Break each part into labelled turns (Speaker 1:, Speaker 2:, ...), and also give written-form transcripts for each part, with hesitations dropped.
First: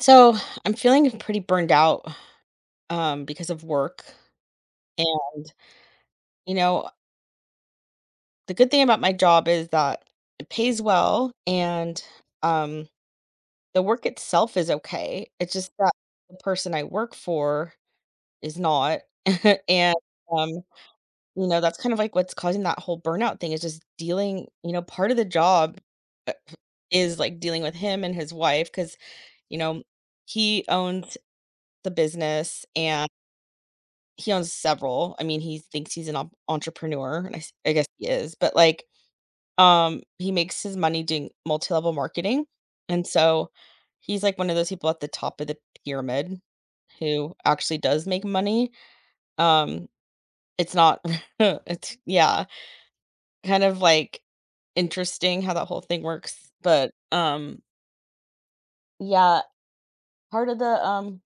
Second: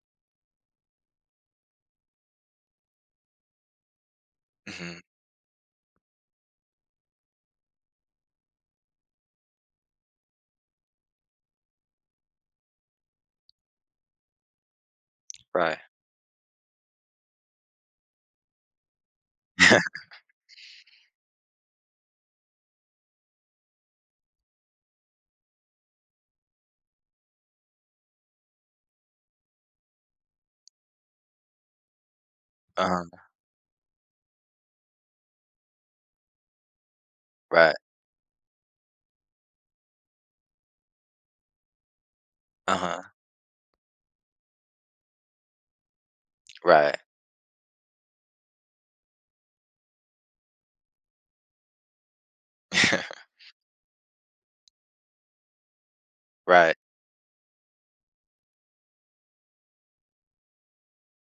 Speaker 1: So I'm feeling pretty burned out because of work.
Speaker 2: Mhm.
Speaker 1: And, you know, the good thing about my job is that it pays well and um, the work itself is okay. It's just
Speaker 2: Right.
Speaker 1: that the person I work for is not. and, um, you know, that's kind of like what's causing that whole burnout thing is just dealing, you know, part of the job uh, is like dealing with him and his wife because, you know, he owns the business
Speaker 2: Uh-huh.
Speaker 1: and he owns several. I mean, he thinks he's an en entrepreneur, and I
Speaker 2: Right.
Speaker 1: guess he is, but, like, he makes his money doing multi-level marketing, and
Speaker 2: Uh-huh.
Speaker 1: so he's, like, one of those people at the top of the pyramid
Speaker 2: Right.
Speaker 1: who actually does make money. Um, it's not it's yeah, kind of, like, interesting how that whole thing works,
Speaker 2: Right.
Speaker 1: but, yeah, part of the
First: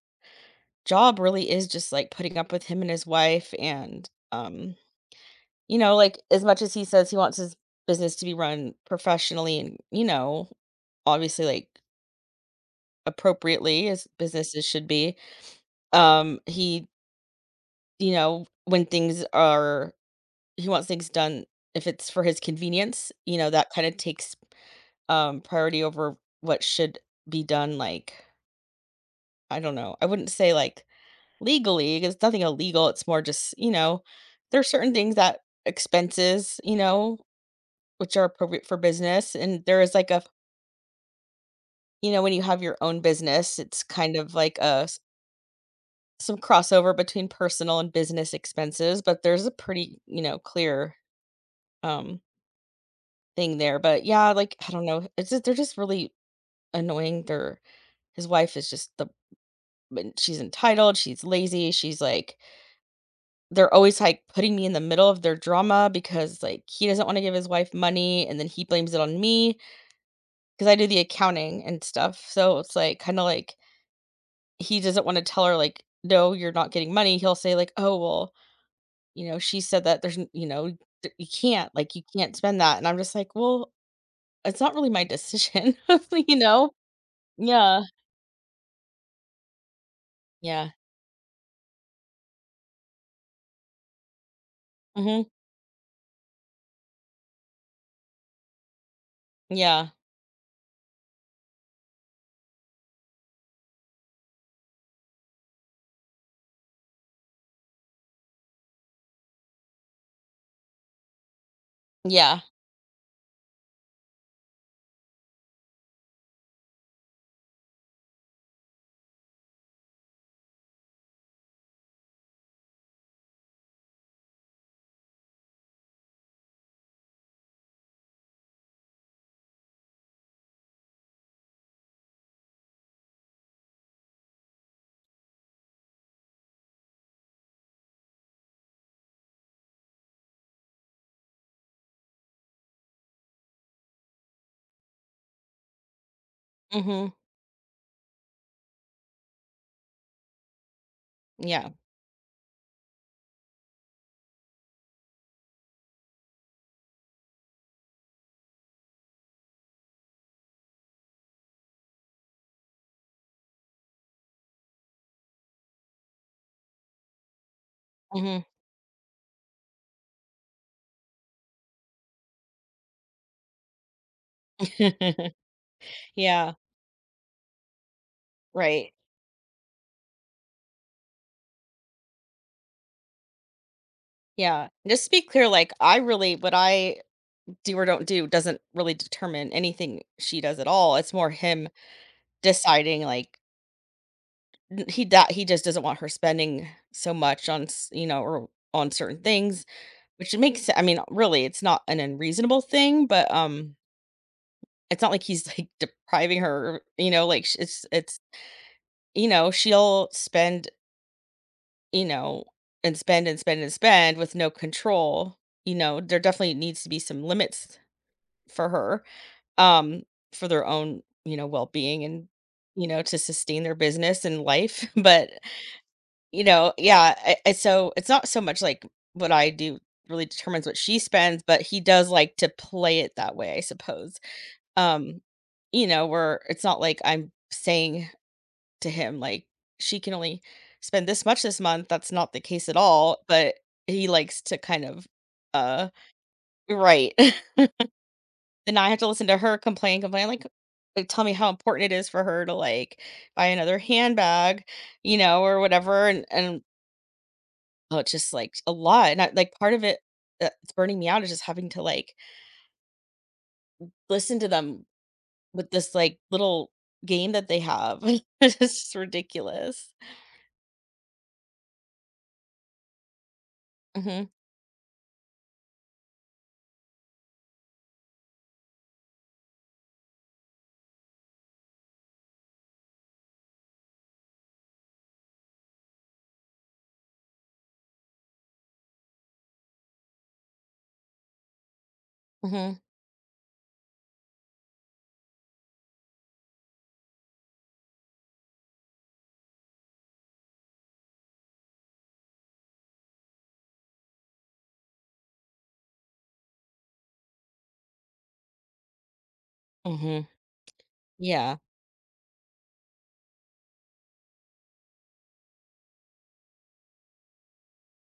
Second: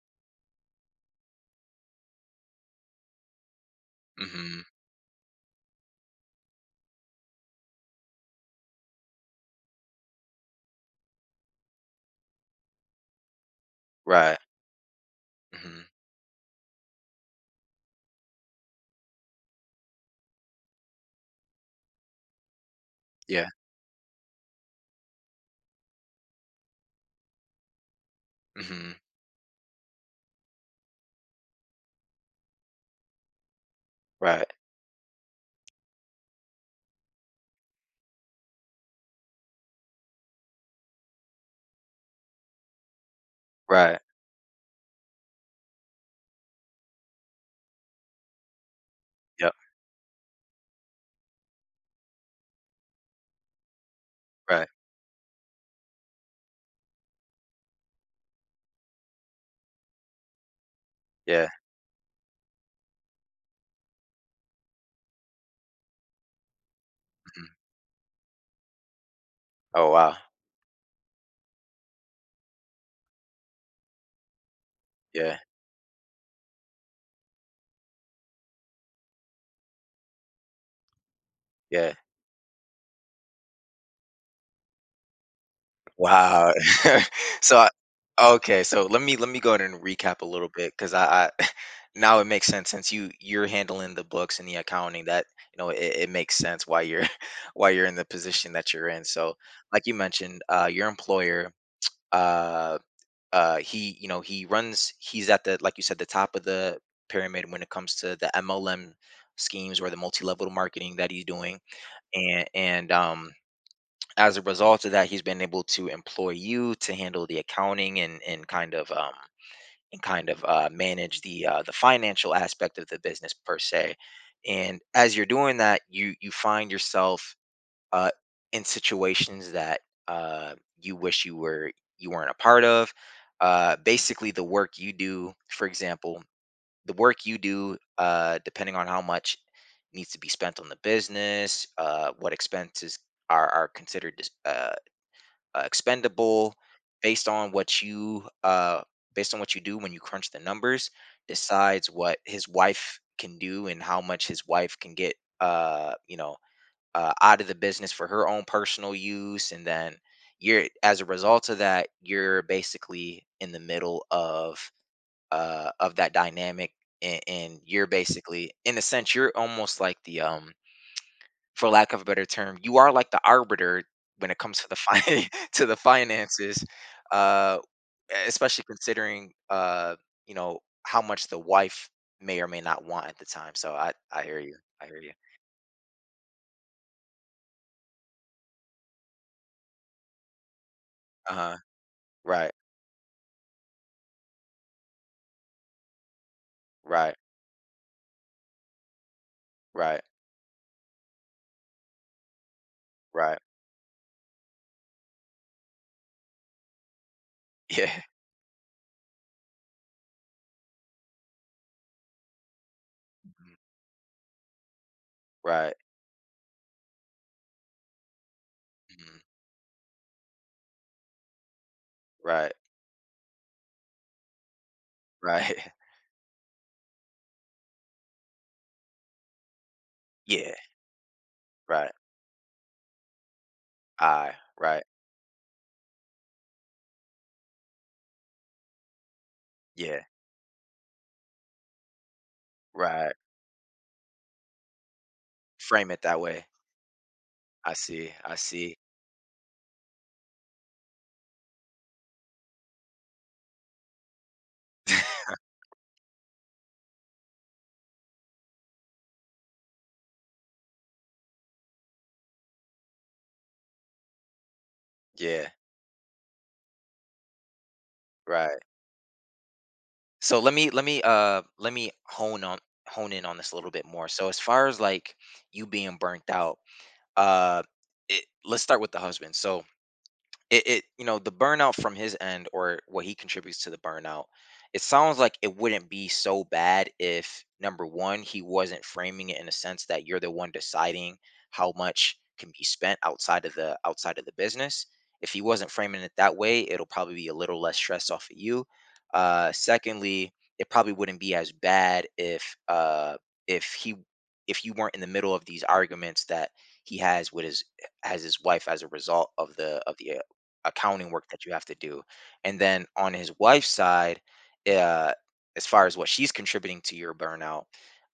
Speaker 1: job really is just, like, putting up with him and his wife and,
Speaker 2: Mhm.
Speaker 1: um You know, like, as much as he says he wants his business to be run professionally and, you know, obviously, like, appropriately as
Speaker 2: Right.
Speaker 1: businesses should be,
Speaker 2: Mhm.
Speaker 1: he you know, when things are he wants things done if it's for his convenience, you
Speaker 2: Yeah.
Speaker 1: know, that kinda takes, priority over what should be done, like,
Speaker 2: Mhm.
Speaker 1: I don't know, I wouldn't say, like, legally, 'cause it's nothing illegal, it's more just, you know,
Speaker 2: Right.
Speaker 1: there are certain things that expenses, you know, which are appropriate for business, and there is, like, a you know, when you have your own business, it's
Speaker 2: Right.
Speaker 1: kind of like a s some crossover between personal and business expenses, but there's a
Speaker 2: Yep.
Speaker 1: pretty, you know, clear, um, thing there, but yeah, like,
Speaker 2: Right.
Speaker 1: I don't know, it's just they're just really annoying, their his wife is just the m she's entitled, she's
Speaker 2: Yeah.
Speaker 1: lazy, she's like they're always, like, putting me in the middle of their drama because, like, he doesn't wanna give his
Speaker 2: Mhm.
Speaker 1: wife money, and then he blames it on me because
Speaker 2: Oh, wow.
Speaker 1: I do the accounting and stuff, so it's, like, kinda like he doesn't wanna
Speaker 2: Yeah.
Speaker 1: tell her, like, "No, you're not getting money." He'll say, like, "Oh, well, you know, she said that there's n you know, that you can't,
Speaker 2: Yeah.
Speaker 1: like, you can't spend that." And I'm just like, "Well, it's not really my decision." You
Speaker 2: Wow.
Speaker 1: know?
Speaker 2: So I
Speaker 1: Yeah.
Speaker 2: okay, so let me go ahead and recap a little
Speaker 1: Yeah.
Speaker 2: bit 'cause I now it makes sense since you're handling the books and the accounting that,
Speaker 1: Mhm.
Speaker 2: it makes sense why you're why you're in the position that you're in. So, like
Speaker 1: Yeah.
Speaker 2: you mentioned, your employer, uh he you know he runs he's at the, like you said, the top of the pyramid when it comes to the MLM schemes, or the multi-level marketing that he's doing,
Speaker 1: Yeah.
Speaker 2: and as a result of that he's been able to employ you to handle the accounting, and and kind of manage the financial aspect of the business, per se. And as you're doing that, you find yourself, uh, in situations that, uh, you wish you weren't a part of. Basically, the work you do, for example, the work you do, depending on how much needs to be spent on the business, what expenses are considered expendable,
Speaker 1: Mhm.
Speaker 2: based on what you based on what you do when you crunch the numbers,
Speaker 1: Yeah.
Speaker 2: decides what his wife can do and how much his wife can get. Uh, you know, Out of the business for her own personal use, and then, you're as a result of that, you're basically in the middle of that dynamic. And you're
Speaker 1: Mhm.
Speaker 2: basically, in a sense, you're almost like the for lack of a better term, you are like the arbiter when it comes to the to the
Speaker 1: Yeah.
Speaker 2: finances, uh especially
Speaker 1: Right.
Speaker 2: considering, you know how much the wife may or may not want at the time. So I hear you,
Speaker 1: Yeah.
Speaker 2: I hear
Speaker 1: Just to
Speaker 2: you.
Speaker 1: be clear, like, I really what I do or don't do doesn't really determine anything she does at all. It's more
Speaker 2: Uh-huh.
Speaker 1: him
Speaker 2: Right.
Speaker 1: deciding, like he do he just doesn't want her spending so
Speaker 2: Right.
Speaker 1: much on s you know, or on certain things,
Speaker 2: Right.
Speaker 1: which it makes I mean, really, it's not an unreasonable thing, but,
Speaker 2: Right.
Speaker 1: it's not like he's, like, depriving her, you know, like, sh
Speaker 2: Yeah.
Speaker 1: it's you know, she'll spend, you know, and spend and
Speaker 2: Mhm.
Speaker 1: spend and spend with no control,
Speaker 2: Right.
Speaker 1: you know, there definitely needs to be some limits for her,
Speaker 2: Mhm.
Speaker 1: um, for their own, you know, well-being and,
Speaker 2: Right.
Speaker 1: you know, to sustain their business and life, but
Speaker 2: Right.
Speaker 1: you know, yeah, I so it's not so much like what I do really
Speaker 2: Yeah.
Speaker 1: determines what she spends, but he
Speaker 2: Right.
Speaker 1: does like to play it that way, I suppose.
Speaker 2: I. Right.
Speaker 1: Um, you know, where it's not like I'm saying to him, like, she
Speaker 2: Yeah.
Speaker 1: can only spend this much this month. That's not the case at
Speaker 2: Right.
Speaker 1: all, but he likes to kind of uh
Speaker 2: Frame it that way.
Speaker 1: right.
Speaker 2: I see. I see.
Speaker 1: And I have to listen to her complain, like, tell me how important it is for her to like buy another handbag, you know, or whatever. And oh, it's just, like, a lot, and I like, part of it that's burning me out is just having to, like, listen to them
Speaker 2: Yeah,
Speaker 1: with this, like, little game that they have. It's
Speaker 2: right.
Speaker 1: just ridiculous.
Speaker 2: So let me hone in on this a little bit more. So
Speaker 1: Mhm,
Speaker 2: as far as, like, you being burnt out, uh let's start with the husband. So it you know the burnout from his end, or what he contributes to the burnout, it sounds like it wouldn't be so bad if, number one, he wasn't framing it in a sense that you're the one deciding how much can be
Speaker 1: mhm,
Speaker 2: spent outside of the business. If he wasn't framing it that way, it'll probably be a little less stress off of you. Secondly, it probably wouldn't be as bad if he if you weren't in the middle of these arguments that he has with his has his wife as a result of the
Speaker 1: mhm.
Speaker 2: accounting work that you
Speaker 1: Yeah,
Speaker 2: have to do. And then, on his wife's side, uh, as far as what she's contributing to your burnout,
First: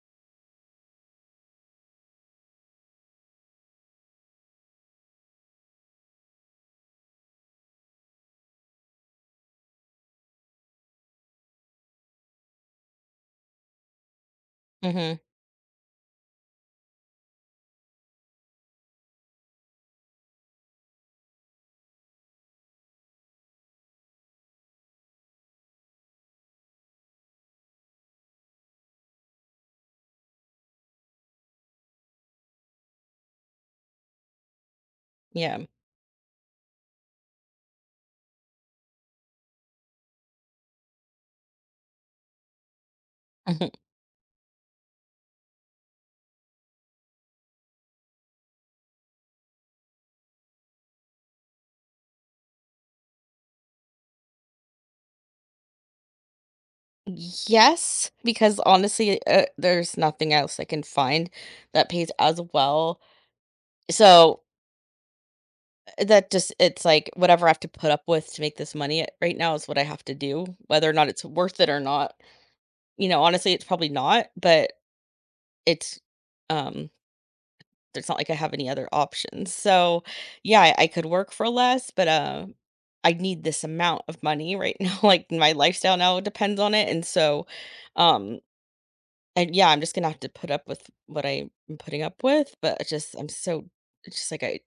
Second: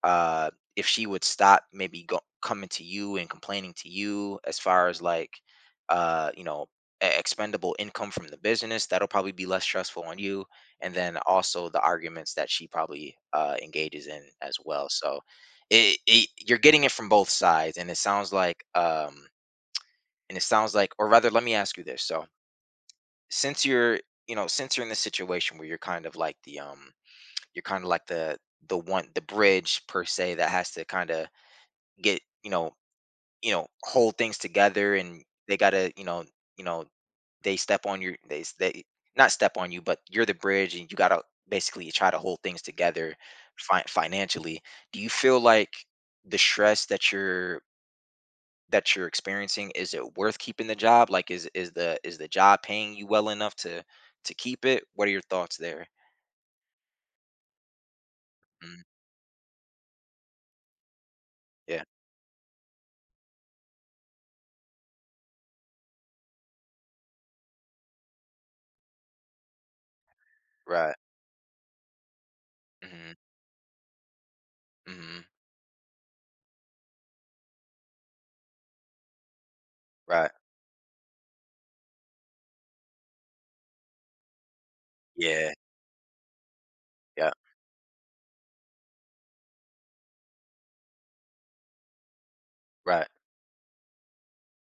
Speaker 2: uh, if she would stop, maybe coming to you and complaining to you as far as, like, uh, you know, expendable income from the business, that'll probably be less stressful on you. And then also the arguments that she probably, engages in as well.
Speaker 1: mhm,
Speaker 2: So you're getting it from both sides. And it sounds like, or rather, let me ask you this. So, since you're you know since you're in this situation where you're kind of like the bridge, per se, that has to kind of get you know hold things together, and they
Speaker 1: yeah,
Speaker 2: gotta, you know they step on your they s- they not step on you. But you're the bridge and you gotta basically try to hold things together,
Speaker 1: mhm.
Speaker 2: financially. Do you feel like the stress that you're experiencing, is it worth keeping the job? Like, is the job paying you well enough to keep it? What are your thoughts there?
Speaker 1: Yes, because
Speaker 2: Mm,
Speaker 1: honestly, there's nothing else I can find
Speaker 2: yeah.
Speaker 1: that pays as well. So, that just it's, like, whatever I have to put up with to make this money right now is what I have to do, whether or
Speaker 2: Right.
Speaker 1: not it's worth it or not. You
Speaker 2: Hmm.
Speaker 1: know, honestly, it's probably not, but
Speaker 2: Hmm.
Speaker 1: it's um, it's not like I have any other options. So,
Speaker 2: Right.
Speaker 1: yeah, I could work for less, but, I need this amount of money right now, like,
Speaker 2: Yeah.
Speaker 1: my lifestyle now depends on it, and
Speaker 2: Yeah.
Speaker 1: so, um and, yeah, I'm just gonna have to put up with what I'm putting up with, but it's
Speaker 2: Right.
Speaker 1: just I'm so it's just like I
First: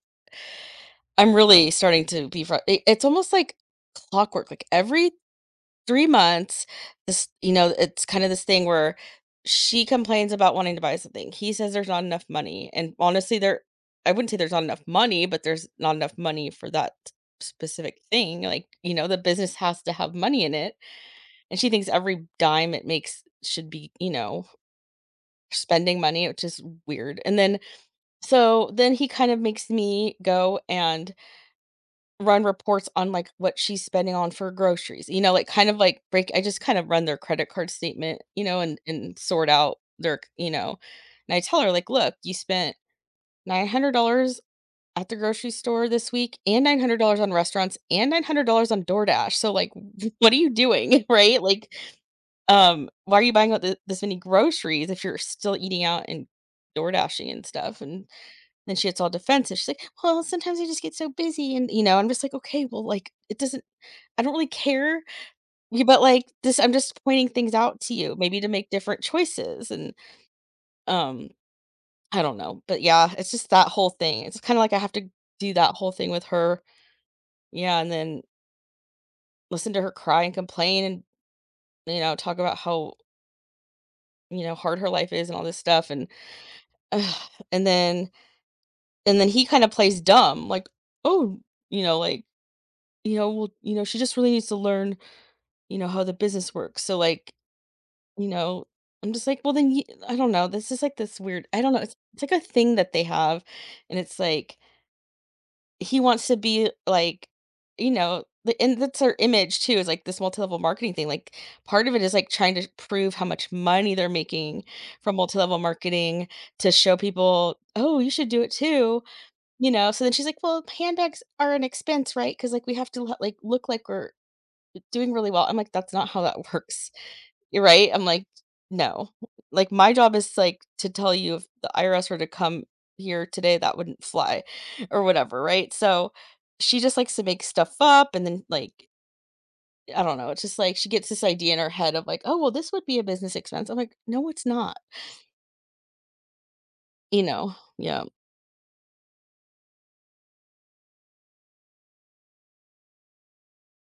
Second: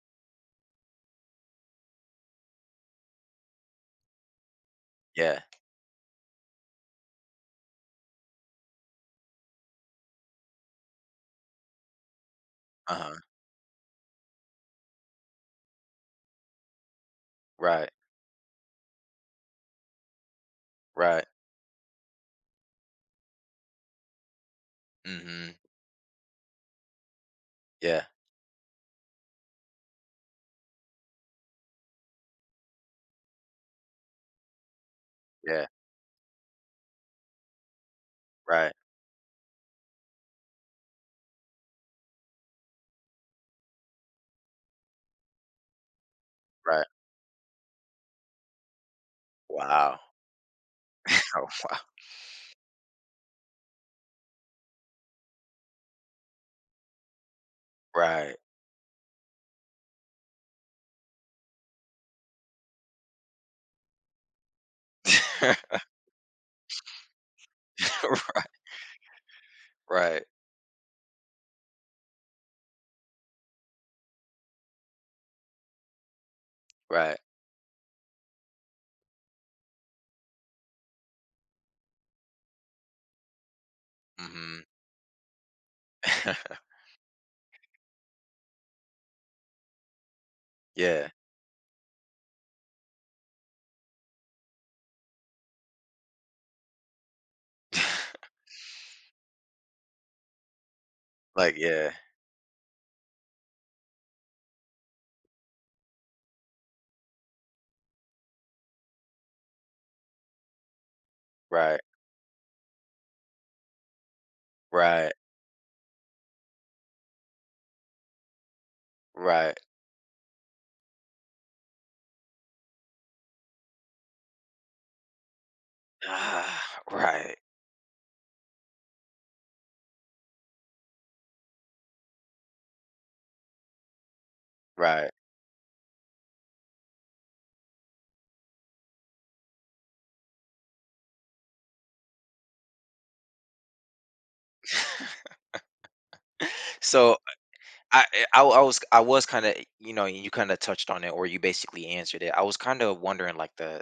Speaker 1: I'm really starting to be fru it's almost like clockwork, like, every
Speaker 2: Yeah.
Speaker 1: 3 months, this you know, it's kind of this thing where she complains about wanting to buy something. He says there's not enough money, and
Speaker 2: Uh-huh.
Speaker 1: honestly, there I wouldn't say there's not enough money, but there's not enough money for that
Speaker 2: Right.
Speaker 1: specific thing, like, you know, the business has to have money in it,
Speaker 2: Right.
Speaker 1: and she thinks every dime it makes should be, you know,
Speaker 2: Hmm.
Speaker 1: spending money, which is weird, and then
Speaker 2: Yeah.
Speaker 1: so then he kind of makes me go and run reports on, like, what she's spending on for groceries, you know, like,
Speaker 2: Yeah.
Speaker 1: kind of, like, break I just kind of run their credit card statement, you know,
Speaker 2: Right.
Speaker 1: and sort out their you know, and I tell her, like, "Look, you spent $900 at the grocery store this week and
Speaker 2: Right.
Speaker 1: $900 on restaurants and $900 on DoorDash, so, like,
Speaker 2: Wow.
Speaker 1: what are you doing?" Right?
Speaker 2: Oh,
Speaker 1: Like,
Speaker 2: wow.
Speaker 1: "Why are you buying out th this many groceries if you're still eating out and DoorDashing and stuff?" And
Speaker 2: Right.
Speaker 1: then she gets all defensive. She's like, "Well, sometimes I just get so busy," and, you know, I'm just like, "Okay, well, like, it doesn't I don't really care, y but, like, this I'm just pointing things out to you, maybe to make different choices," and,
Speaker 2: Right.
Speaker 1: um, I don't know, but, yeah, it's just that whole thing. It's kinda like I have to do that whole thing with her,
Speaker 2: Right.
Speaker 1: yeah, and then listen to her cry and complain and, you know, talk about how, you know,
Speaker 2: Hmm.
Speaker 1: hard her life is and all this stuff, and ugh, and then he kinda plays dumb, like,
Speaker 2: Yeah.
Speaker 1: "Oh," you know, like, you know, "Well, you know, she just really needs to learn you know, how the business works. So like, you know, I'm just like, well then you, I don't know. This is like this weird,
Speaker 2: Like,
Speaker 1: I don't know.
Speaker 2: yeah.
Speaker 1: It's like a thing that they have. And it's like, he wants to be like, you know, the, and that's their image too, is like this multi-level marketing thing. Like
Speaker 2: Right.
Speaker 1: part of it is like trying to prove how much money they're making
Speaker 2: Right.
Speaker 1: from multi-level marketing to show people, oh, you should do it too.
Speaker 2: Right.
Speaker 1: You know, so then she's like, well, handbags are an expense, right? Because like we have to like look like we're doing really well. I'm like, that's not how that
Speaker 2: Ah,
Speaker 1: works
Speaker 2: right.
Speaker 1: you're right. I'm like, "No." Like, my job is, like, to tell you if the IRS were to come here today, that wouldn't fly or
Speaker 2: Right.
Speaker 1: whatever, right? So, she just likes to make stuff up and then, like, I don't know, it's just like she gets this idea in her head of like, "Oh, well, this would be a business expense." I'm like, "No, it's not."
Speaker 2: So
Speaker 1: You know? Yeah.
Speaker 2: I eh, I was kind of you kind of touched on it, or you basically answered it. I was kind of wondering, like, the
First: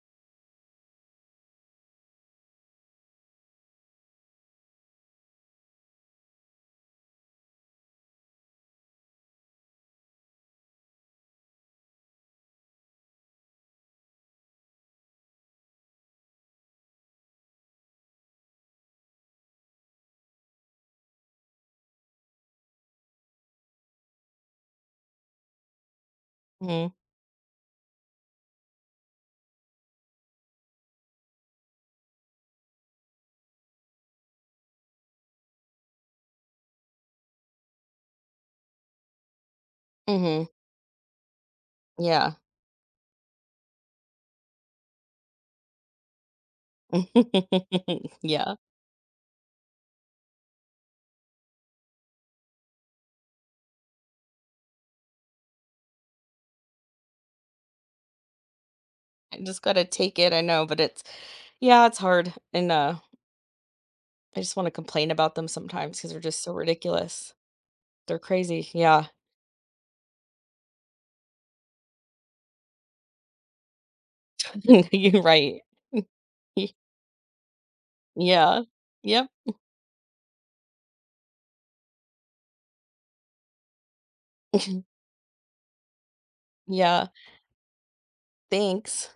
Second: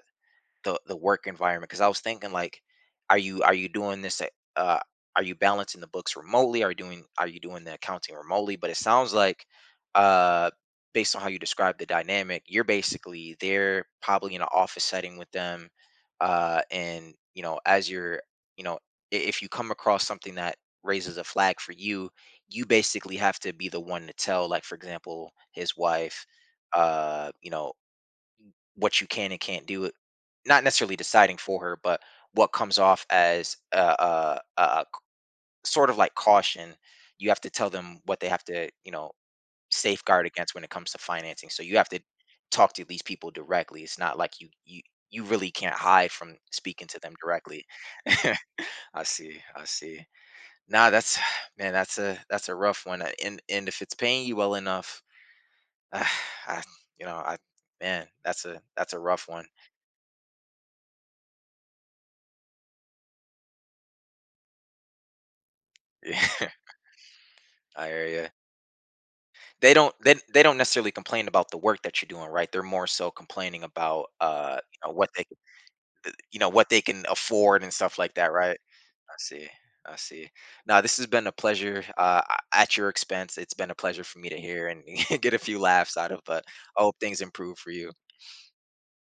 Speaker 2: the the work environment? Because I was thinking, like, are you doing this? Are you balancing the books remotely? Are you doing the accounting remotely? But it sounds like, uh, based on how you describe the dynamic, you're basically there, probably in an office setting with them, and you know as you're you know I- if you come across something that raises a flag for you, basically have to be the one to tell, like, for example, his wife,
Speaker 1: Mhm.
Speaker 2: uh you know what you can and can't do. Not necessarily deciding for her, but what comes off as a sort of like caution. You have to tell them what they have to, safeguard
Speaker 1: Mhm.
Speaker 2: against when it comes to financing. So you have to
Speaker 1: Yeah.
Speaker 2: talk to these people directly. It's not like you really can't hide from speaking to them directly.
Speaker 1: Yeah.
Speaker 2: I see. I see. Nah, that's man, that's a rough one. And if it's paying you well enough, I, you know, I man, that's a rough
Speaker 1: I
Speaker 2: one.
Speaker 1: just gotta take it, I know, but it's yeah, it's hard, and, I just wanna complain about them sometimes because 'cause they're just
Speaker 2: Yeah,
Speaker 1: so ridiculous.
Speaker 2: I hear
Speaker 1: They're
Speaker 2: you.
Speaker 1: crazy, yeah.
Speaker 2: They don't necessarily complain about the work that you're doing, right? They're more so complaining about,
Speaker 1: You're right.
Speaker 2: what
Speaker 1: Y-
Speaker 2: they can afford, and stuff like that, right?
Speaker 1: Yeah.
Speaker 2: I
Speaker 1: Yep.
Speaker 2: see. I see. Now this has been a pleasure, at your expense. It's been a pleasure for me to hear and get a few laughs out of, but I hope
Speaker 1: Yeah.
Speaker 2: things improve for you.
Speaker 1: Thanks.